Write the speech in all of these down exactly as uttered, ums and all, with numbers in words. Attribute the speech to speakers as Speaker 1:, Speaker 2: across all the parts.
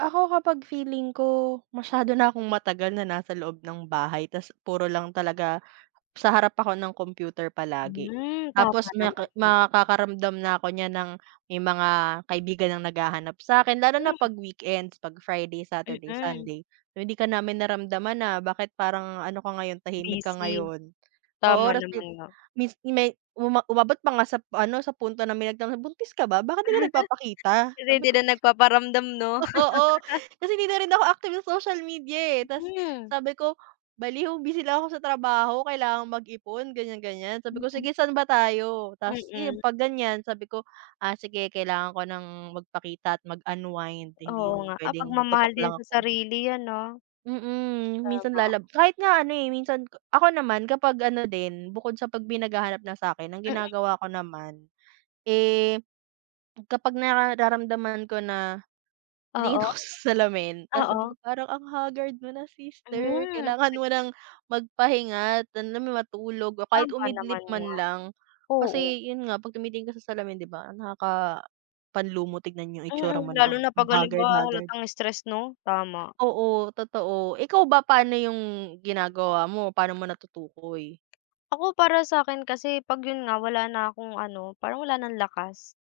Speaker 1: Ako kapag feeling ko masyado na akong matagal na nasa loob ng bahay tas puro lang talaga sa harap ako ng computer palagi,
Speaker 2: Hmm, tama
Speaker 1: tapos
Speaker 2: naman
Speaker 1: maki
Speaker 2: pal
Speaker 1: makakaramdam na ako niyan ng may mga kaibigan ng naghahanap sakin lalo na
Speaker 2: Hmm.
Speaker 1: 'pag weekends, 'pag Friday, Saturday,
Speaker 2: Mm.
Speaker 1: Sunday uy hindi ka namin naramdaman ah bakit parang ano ka ngayon tahimik ka
Speaker 2: Busy,
Speaker 1: ngayon. Oo
Speaker 2: tama
Speaker 1: rest day
Speaker 2: naman nga.
Speaker 1: mins may uma umabot pa nga sa p sa ano sa punto na may nagtanong sabi niya, buntis ka ba bakit 'di ka nagpapakita?
Speaker 2: Hindi,
Speaker 1: Sabi
Speaker 2: hindi
Speaker 1: ko
Speaker 2: na nagpaparamdam no?
Speaker 1: oo kasi hindi na rin ako active sa social media eh tas
Speaker 2: Hmm.
Speaker 1: sabi ko baliw busy lang ako sa trabaho kailangan mag-ipon ganyan-ganyan sabi ko,
Speaker 2: Mm.
Speaker 1: sige saan ba tayo? Tapos yun
Speaker 2: Mm.
Speaker 1: 'pag ganyan sabi ko ah sige kailangan ko ng magpakita at mag-unwind hindi
Speaker 2: Oo
Speaker 1: yung
Speaker 2: nga at
Speaker 1: pwedeng
Speaker 2: pagmamahal
Speaker 1: tutok
Speaker 2: din
Speaker 1: lang
Speaker 2: sa
Speaker 1: ako.
Speaker 2: sarili yan no,
Speaker 1: Mm minsan
Speaker 2: tama.
Speaker 1: lalab kahit nga ano eh minsan ako naman kapag ano din bukod sa pag may naghahanap na sakin ang
Speaker 2: Mm.
Speaker 1: ginagawa ko naman, eh kapag nararamdaman ko na, titingin
Speaker 2: Oo,
Speaker 1: ako sa salamin tapos sabi
Speaker 2: oo.
Speaker 1: ko parang ang haggard mo na sister
Speaker 2: Hmm.
Speaker 1: kailangan mo ng magpahinga at alam mo yun matulog o kahit
Speaker 2: Tama
Speaker 1: umidlip
Speaker 2: naman nga,
Speaker 1: man lang.
Speaker 2: oo.
Speaker 1: Kasi yun nga pag tumitingin ka sa salamin di ba nakakapanlumo tignan yung itsura mo
Speaker 2: Mm,
Speaker 1: na ang
Speaker 2: lalo na pag halimbawa
Speaker 1: haggard-haggard.
Speaker 2: halatang stress no, tama.
Speaker 1: Oo totoo, ikaw ba paano yung ginagawa mo, paano mo natutukoy?
Speaker 2: Ako para sakin kasi pag yun nga wala na akong ano parang wala ng lakas.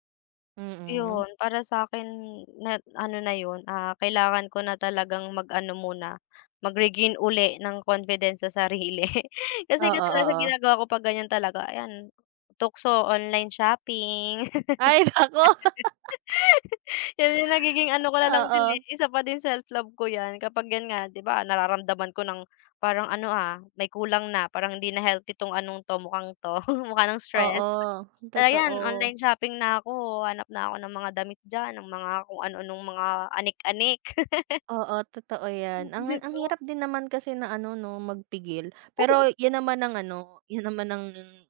Speaker 1: Mm.
Speaker 2: Yun para sakin net ano na yun, ah, kailangan ko na talagang mag ano muna, mag-regain uli ng confidence sa sarili kasi
Speaker 1: Oo,
Speaker 2: kadalasang
Speaker 1: oo.
Speaker 2: ginagawa ko pag ganyan talaga ayan, tukso online shopping.
Speaker 1: Ay naku.
Speaker 2: Yan yung nagiging ano ko nalang din eh
Speaker 1: Oo.
Speaker 2: isa pa din self-love ko yan kapag yan nga di ba nararamdaman ko ng parang ano ah may kulang na parang hindi na healthy tong anong to mukhang to mukha ng stress.
Speaker 1: Oo,
Speaker 2: Kaya yan
Speaker 1: totoo.
Speaker 2: online shopping na ako, hahanap na ako ng mga damit diyan ng mga kung ano-anong mga anik-anik.
Speaker 1: Oo totoo
Speaker 2: Mm,
Speaker 1: yan, ang
Speaker 2: di
Speaker 1: ang
Speaker 2: ba?
Speaker 1: hirap din naman kasi na ano no magpigil.
Speaker 2: Oo.
Speaker 1: Pero yun naman ang ano yun naman ang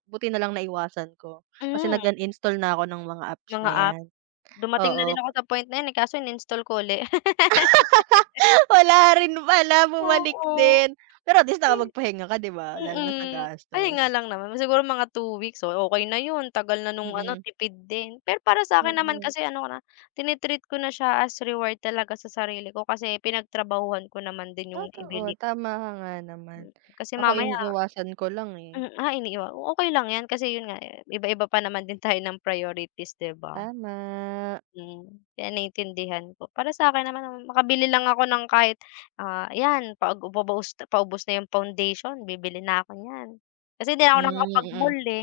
Speaker 1: buti na lang naiwasan ko kasi
Speaker 2: Hmm.
Speaker 1: nag-uninstall na ako ng mga apps
Speaker 2: Mga
Speaker 1: na
Speaker 2: app
Speaker 1: yan
Speaker 2: dumating na rin
Speaker 1: oo.
Speaker 2: ako sa point na yun eh kaso ininstall ko uli.
Speaker 1: Wala rin pala bumalik
Speaker 2: Oo,
Speaker 1: din, pero at least
Speaker 2: kasi
Speaker 1: nakapagpahinga ka di ba? Lalo na sa
Speaker 2: mm ayun nga
Speaker 1: gastos.
Speaker 2: lang naman siguro mga two weeks oh okey na yun tagal na nung ano
Speaker 1: Mm.
Speaker 2: tipid din. Pero para sakin naman
Speaker 1: Mm.
Speaker 2: kasi ano ko na tini-treat ko na siya as reward talaga sa sarili ko kasi pinagtrabahuhan ko naman din yung
Speaker 1: Totoo
Speaker 2: ibili.
Speaker 1: tama ka nga naman.
Speaker 2: Mm, kasi
Speaker 1: Ako
Speaker 2: mamaya
Speaker 1: iniiwasan ko lang eh.
Speaker 2: mm, ah, iniiwa ah okey lang yan kasi yun nga iba-iba pa naman din tayo ng priorities di ba?
Speaker 1: Tama.
Speaker 2: Mm kaya naintindihan ko para sakin naman ah makabili lang ako ng kahit, ah, ayan pag pagubos ah paubos na yung foundation bibili na ako niyan kasi hindi na ako
Speaker 1: Mm, mm.
Speaker 2: nakakapag-mall eh.